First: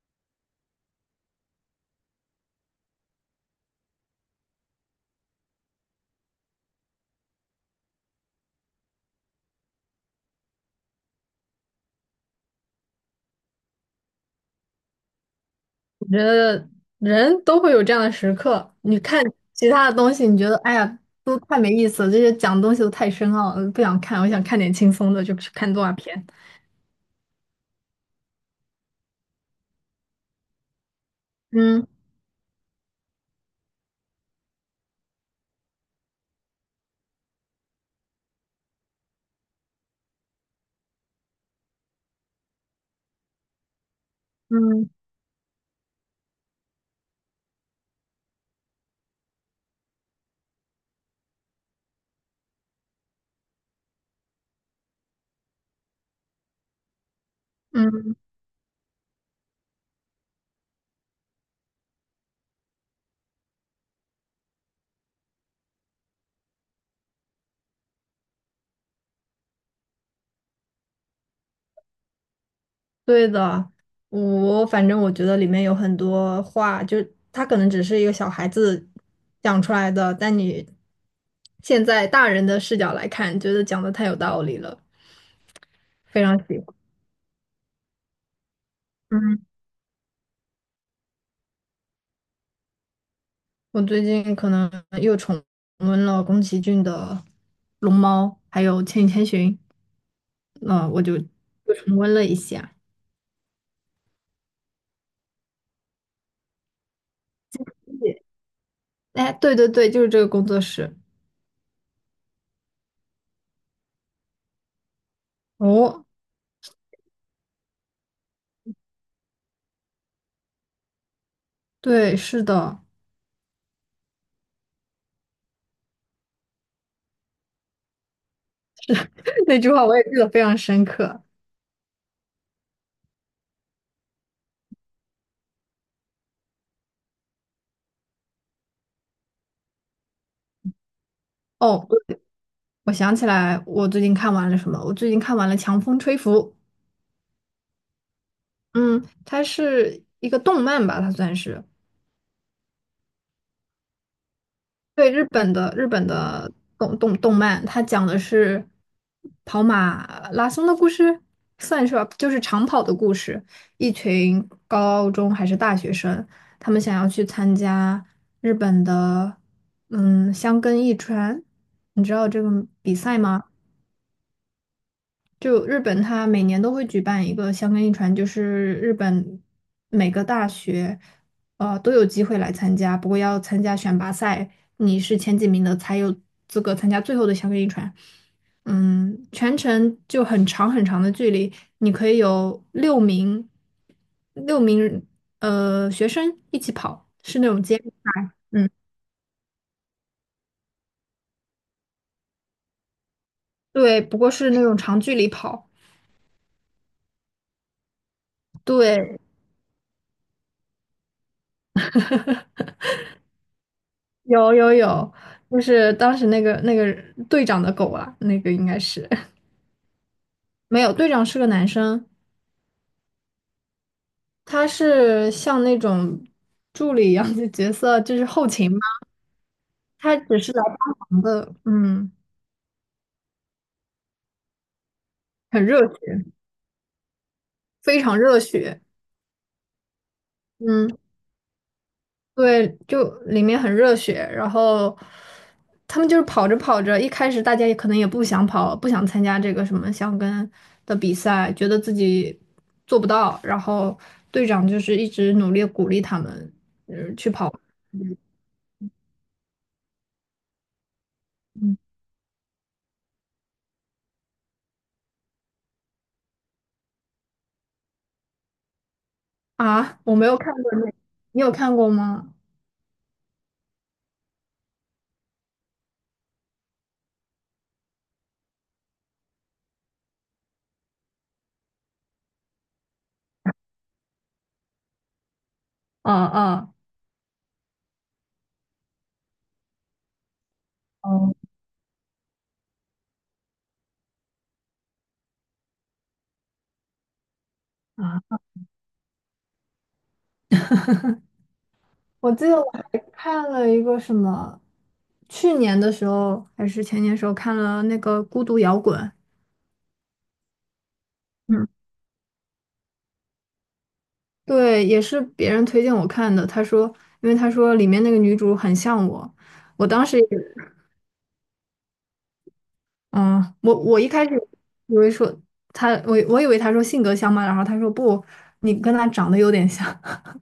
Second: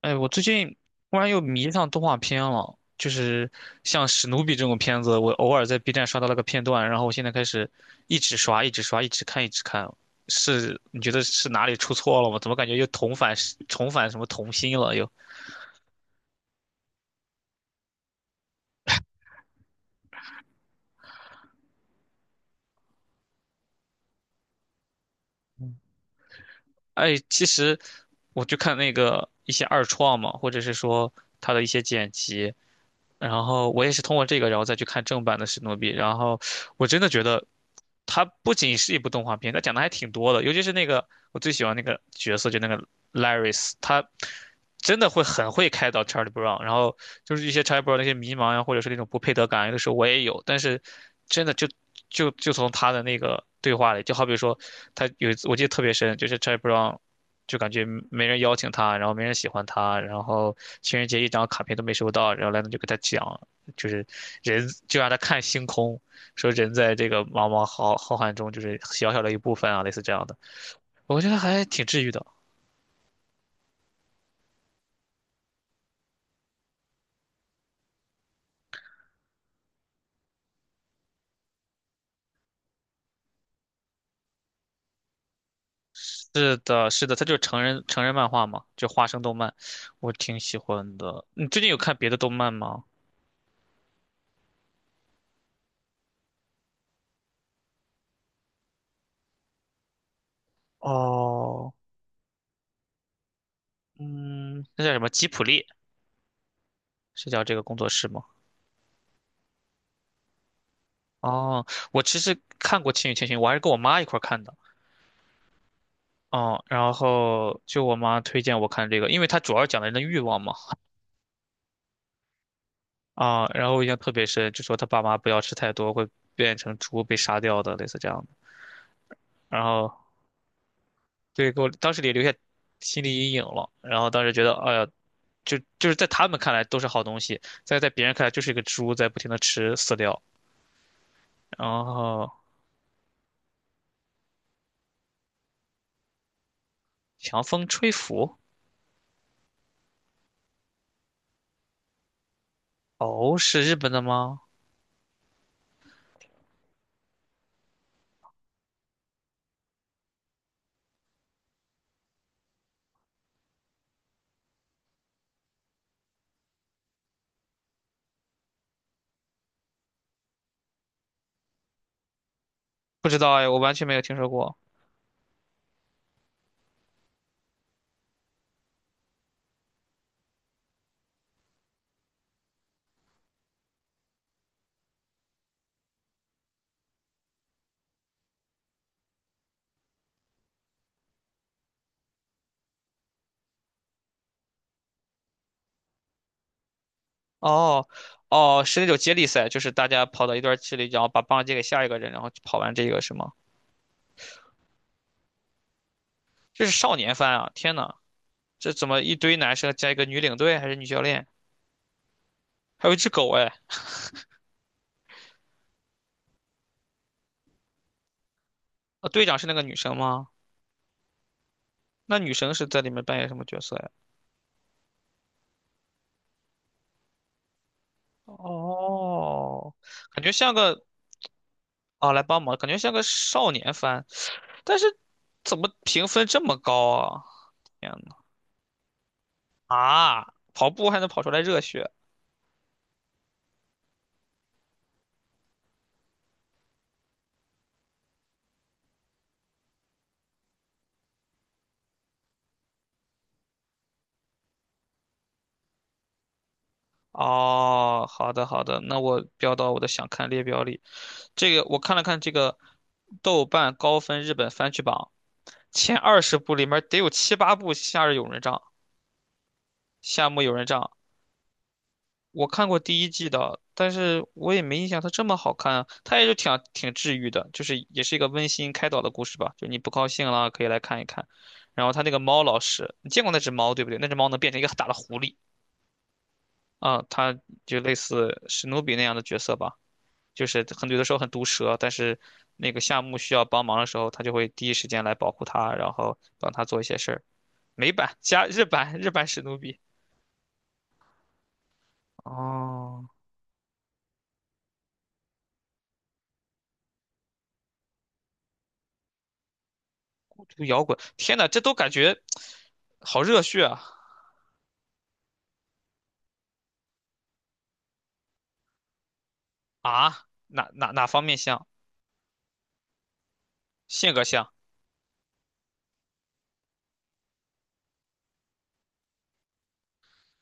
哎，我最近突然又迷上动画片了，就是像史努比这种片子，我偶尔在 B 站刷到了个片段，然后我现在开始一直刷，一直刷，一直看，一直看。是，你觉得是哪里出错了吗？怎么感觉又重返什么童心了又？我觉得人都会有这样的时刻。你看其他的东西，你觉得哎呀，都太没意思了，这些讲的东西都太深奥了，不想看。我想看点轻松的，就去看动画片。哎，其实我就看那个一些二创嘛，或者是说他的一些嗯剪辑，然后我也是通过这个，然后再去看正版的史努比。然后我真的觉得，它不仅是一部动画片，它讲的还挺多的。尤其是那个我最喜欢那个角色，就那个 Laris，他嗯真的会很会开导 Charlie Brown。然后就是一些 Charlie Brown 的一些迷茫呀，或者是那种不配得感，有的时候我也有。但是真的就从他的那个对话里，就好比说他有一次我记得特别深，就是 Charlie Brown。就感觉嗯，没人邀请他，然后没人喜欢他，然后情人节一张卡片都没收到，然后莱农就给他讲，就是人就让他看星空，说人在这个茫茫浩浩瀚中就是小小的一部分啊，类似这样的，我觉得还挺治愈的。对的。我反正我觉得里面有很多话，就是他可能只是一个小孩子讲出来的，但你现在大人的视角来看，觉得讲的太有道理了，非常是喜欢。的，是的，它就是成人漫画嘛，就花生动嗯。漫，我挺喜欢的。你最近有看别的动漫吗？我最近可能又重温了宫崎骏的《龙猫》，还有《千与千寻》，嗯，我就哦，又重温了一下。嗯，那叫什么吉普力？是叫这个工作室吗？哎，对对对，就是这个工作室。哦，我其实看过《千与千寻》，我还是跟我妈一块儿看的。哦，哦，然后就我妈推荐我看这个，因为它主要讲的人的欲望嘛。对，是的，啊，然后我印象特别深，就说他爸妈不要吃太多，会变成猪被杀掉的，类似这样的。那然句话后我也记得非常深刻。对，给我当时也留下心理阴影了。然后当时觉得，哎呀，就是在他们看来都是好东西，在别人看来就是一个猪在不停的吃饲料。然哦，后我想起来，我最近看完了什么？我最近看完了《强风吹拂》。强风吹拂，嗯，它是一个动漫吧，它算是。哦，是日本的吗？对，日本的动漫，它讲的是跑马拉松的故事，算是吧，就是长跑的故事。一群高中还是大学生，他们想要去参加日本的箱根驿传，你知道这个比不赛知道吗？哎，我完全没有听说过。就日本，它每年都会举办一个香根一传，就是日本每个大学，都有机会来参加，不过要参加选拔赛，你是前几名的才有资格参加最后的香根一传。全程就很长很长的距离，你可以有六名学生一起跑，是那种接哦，力赛。哦，嗯，是那种接力赛，就是大家跑到一段距离，然后把棒借给下一个人，然后跑完这个是吗？对，不过是那种长距离跑，这是少年番啊！天呐，这怎么一对，堆男生加一个女领队还是女教练，还有一只狗哎？有有有，就是当时那个队长的狗啊，那个应该啊，是 队长 是那个女生吗？没有，队长是个男生，那女生是在里面扮演什么角色呀？他是像那种助理一样的角色，就是后勤嘛，哦，他感觉只像是来帮个忙的，嗯，啊，来帮忙，感觉像个少年番，但是怎很么热评血，分这么高啊？天非呐，常热血，啊，跑嗯，步还能跑出来热血？对，就里面很热血，然后他们就是跑着跑着，一开始大家也可能也不想跑，不想参加这个什么箱跟的比赛，觉得自己做不到，然后队长就是一直努力鼓励他们。哦，好的好的，那我标到我的想看列表里。这个嗯我看了看这个豆瓣高分日本番剧榜前20部里面得有七八部《夏日友人帐》啊，我没《夏有目友看人过帐》，那，你有看过吗？我看过第一季的，但是我也没印象它这么好看啊。它也是挺啊挺治愈的，就是也是一个温馨开导的故事吧。就你不高兴了可以来看一看。然后他那个猫老师，你见过那只猫对不对？那只猫能变成一个很大的狐狸嗯嗯啊，它就类似史努比那样的角色吧。就是很有的时候很嗯，毒舌，但是那个夏目需要帮忙的时候，他就会第一时间来保护他，然后帮他做一些事儿。美版加日版，日版史努比。我记得我还哦，看了一个什么，去年的时候还是前年的时候看了那个《孤独摇滚》。这个摇滚，天呐，这嗯，都感觉好热血啊！对，也是别人推荐我看的。他说，因为他说里面那个女主很像我，我当时啊，也哪方面像？嗯，我一性格开始像？以为说他，我以为他说性格像嘛，然后他说不，你跟他长得有点像。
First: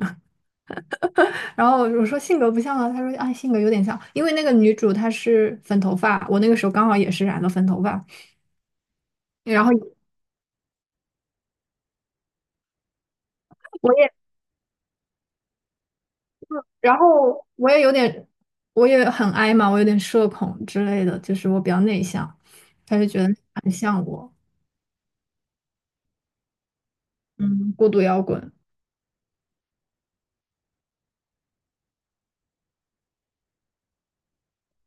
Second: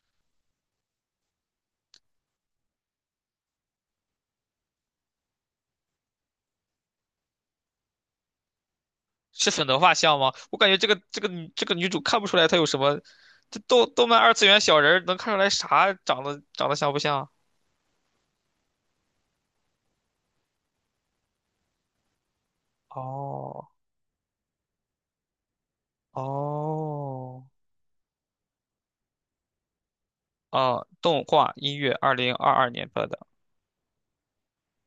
然后我说性格不像啊，他说啊性格有点像，因为那个女主她是粉头发，我那个时候刚好也是染了粉头发，是然粉后头发像吗？我感觉这个这个女这个女主看不出来她有什么，这动我动也，漫二次元小人儿能看出来啥长得像然不像？后我也有点，我也很矮嘛，我有点社恐之类的，就是我比较内向，他就觉得哦很像我。哦。嗯，孤独摇滚，哦，动画音乐，2022年播的，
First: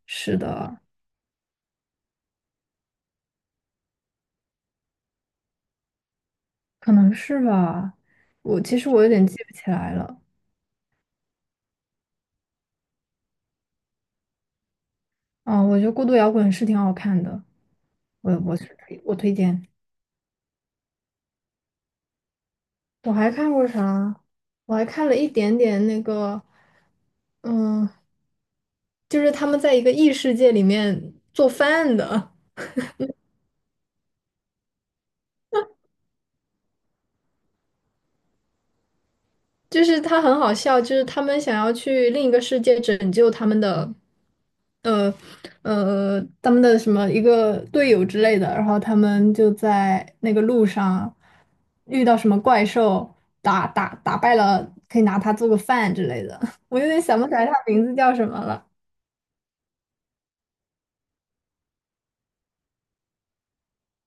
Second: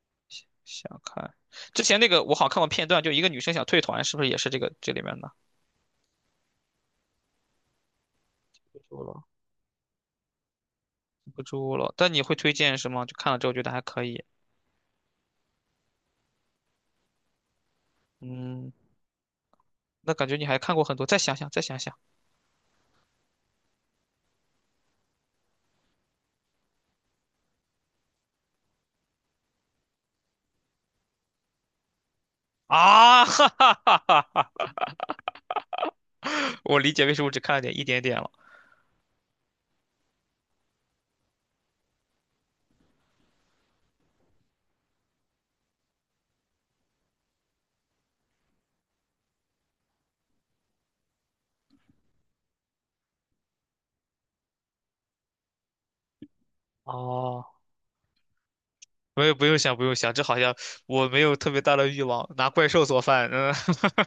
是的，想看。之前那个我好像看过片段，就一个女生想退团，是不是也是这个这里面的？可能是吧。我记其不实住我有了。点记不起来了。记不住了，但你会推荐是吗？就看了之后觉得还可以。啊，我觉得孤独摇滚是挺好看的，我是嗯，推我推荐。那感觉你还看过很多，再想想，再想想我还看过啥？我还看了一点点那个，嗯，就是他们在一个异世界里面做饭的，啊！哈哈哈哈哈！我理解为什么只看了点一点点了。就是他很好笑，就是他们想要去另一个世界拯救他们的，呃他们的什么一个队友之类的，然后他们就在那个路上遇到什么怪兽，打败了，可以拿它做个饭之类的。我有点想不起来哦，它名字叫什么了，没有，不用想，不用想，这好像我没有特别大的欲望拿怪兽做饭。嗯，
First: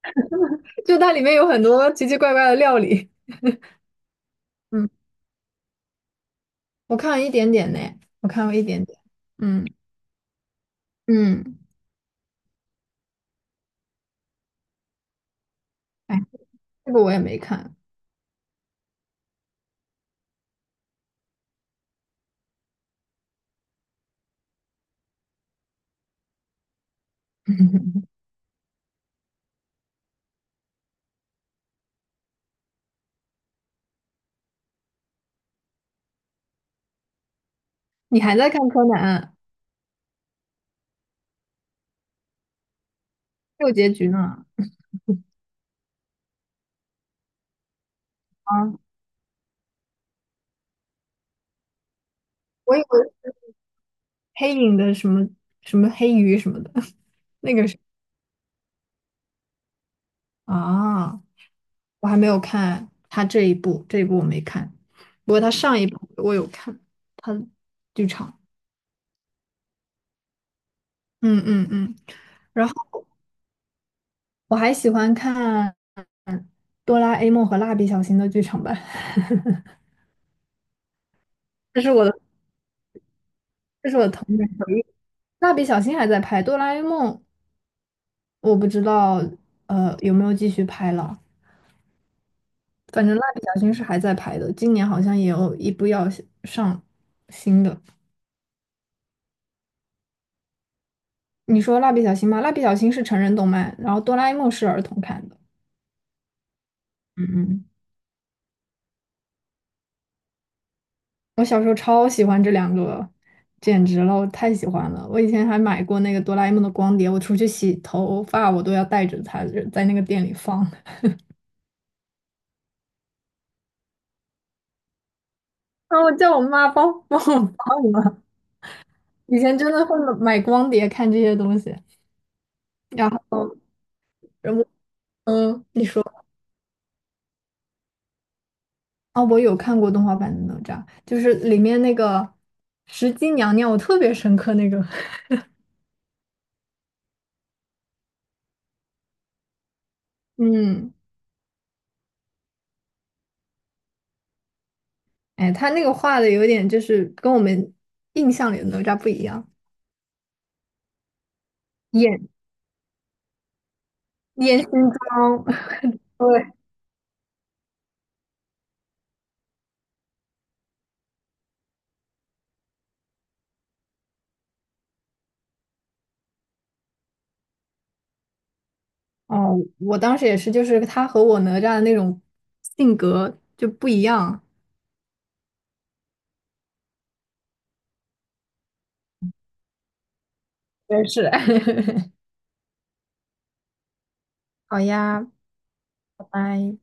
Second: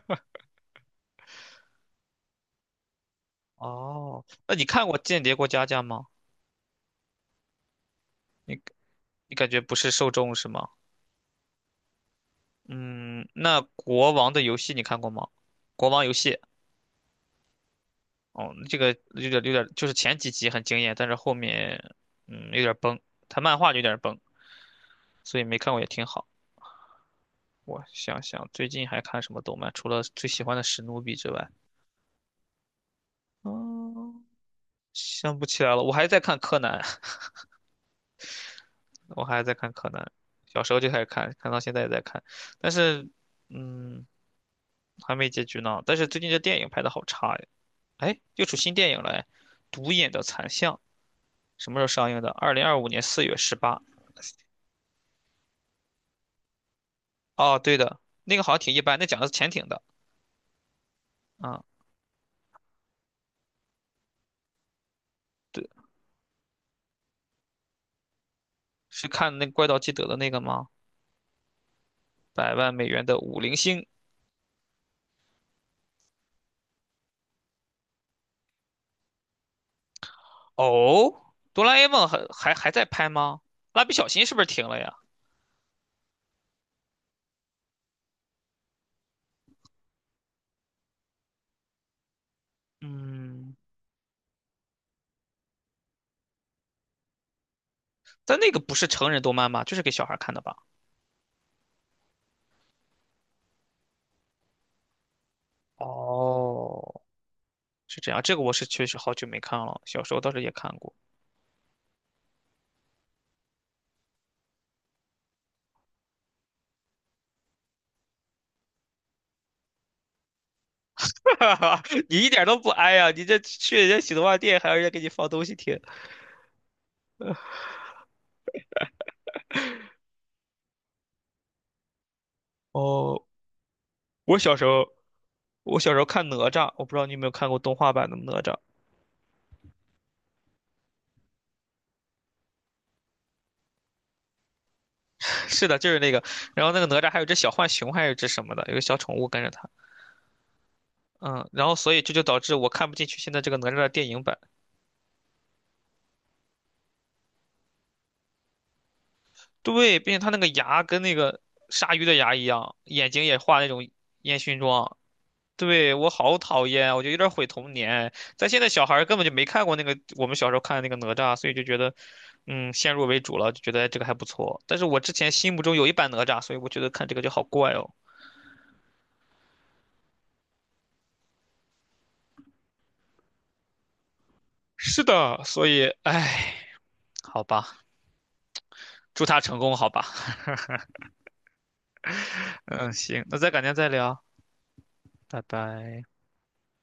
就它里面有很多奇奇怪怪的料理。哦，那你看嗯，过《间谍过家家》吗？我看了一点点呢，我看了一点点。你感觉嗯不是受众是吗？嗯，嗯，那国王的游戏你看过吗？国王游哎，戏，这个我也没看，哦，这个有点有点，就是前几集很惊艳，但是后面有点崩，它漫画就有点崩，所以没看过也挺好。我想想，最近还看什么动漫？除了最喜欢的史努比之外，嗯，想不起来了。我还在看柯南，你还在看柯南我啊还在看柯南，小时候就开始看，看到现在也在看，但是还有结嗯局呢？还没结局呢。但是最近这电影拍的好差呀，哎，又出啊，新电影了哎，《独眼的残像》。什么时候上映的？二零我二以五年四为月十八。黑影的什么什么黑鱼什么的，那哦，个对是的，那个好像挺一般，那讲的是潜艇的啊，啊。我还没有看他这一部，这一部我没看，不过他对，上一部我有看，他的剧场，是看那个怪盗基德的那个吗？嗯嗯嗯，百然万后美元的五零星。我还喜欢看《哆啦 A 梦》和《蜡笔小新》的剧场版，哦，哆 啦 这 A 是我梦的，还在拍吗？蜡这笔是我小的童新是不是年停回了忆。呀？蜡笔小新还在拍，哆啦 A 梦我不知道有没有继续拍了。反正蜡笔嗯，小新是还在拍的，今年好像也有一部要上新的。但那个不是成人动漫吗？就是给小孩看的吧？你说蜡笔小新吗？蜡笔小新是成人动漫，然后哆啦 A 梦是儿童看的。哦，嗯嗯，是这样，这个我是确实好久没看了，小时候倒是也看过。我小时候超喜欢这两个，简直了，我太喜欢了。我以前还买过那个哆啦 A 梦的光碟，我出去洗头发我都要带着它，在那个店里放。你一点都不哀呀、你这去人家洗头发店还要人家给你放东西听。然后我叫我妈帮帮我放了。以前真的会买光碟看这些东西，然哦，后我小时我候我你小时说。候看哪吒，我不知道你有没有看过动画版的哪吒。哦，我有看过动画版的哪吒，就是里面那个石矶娘娘，我特别深刻那个。是的，就是那个。然后那个哪吒还有只小浣熊，还有只什么的，有个小宠物跟着他。嗯，嗯，然后所以这就导致我看不进去现在这个哪吒的电影版。哎，他那个画的有点就是跟我们印象里的哪吒不一样，对，并且他那个牙跟那个鲨鱼的演牙一样，眼睛也画那种烟熏演新妆。装。对，我对，好讨厌啊，我就有点毁童年。但现在小孩儿根本就没看过那个我们小时候看的那个哪吒，所以就觉得，先入为主了，就觉得哎这个还不错。但是我之前心目中有一版哪吒，所以我觉得看这个就好怪哦。哦，我当时也是，就是他和我哪吒的那种性格就不一样。是的，所以，唉，好吧，祝他成功，好吧。也是。嗯行，那再改天再聊，好呀，拜拜。拜拜。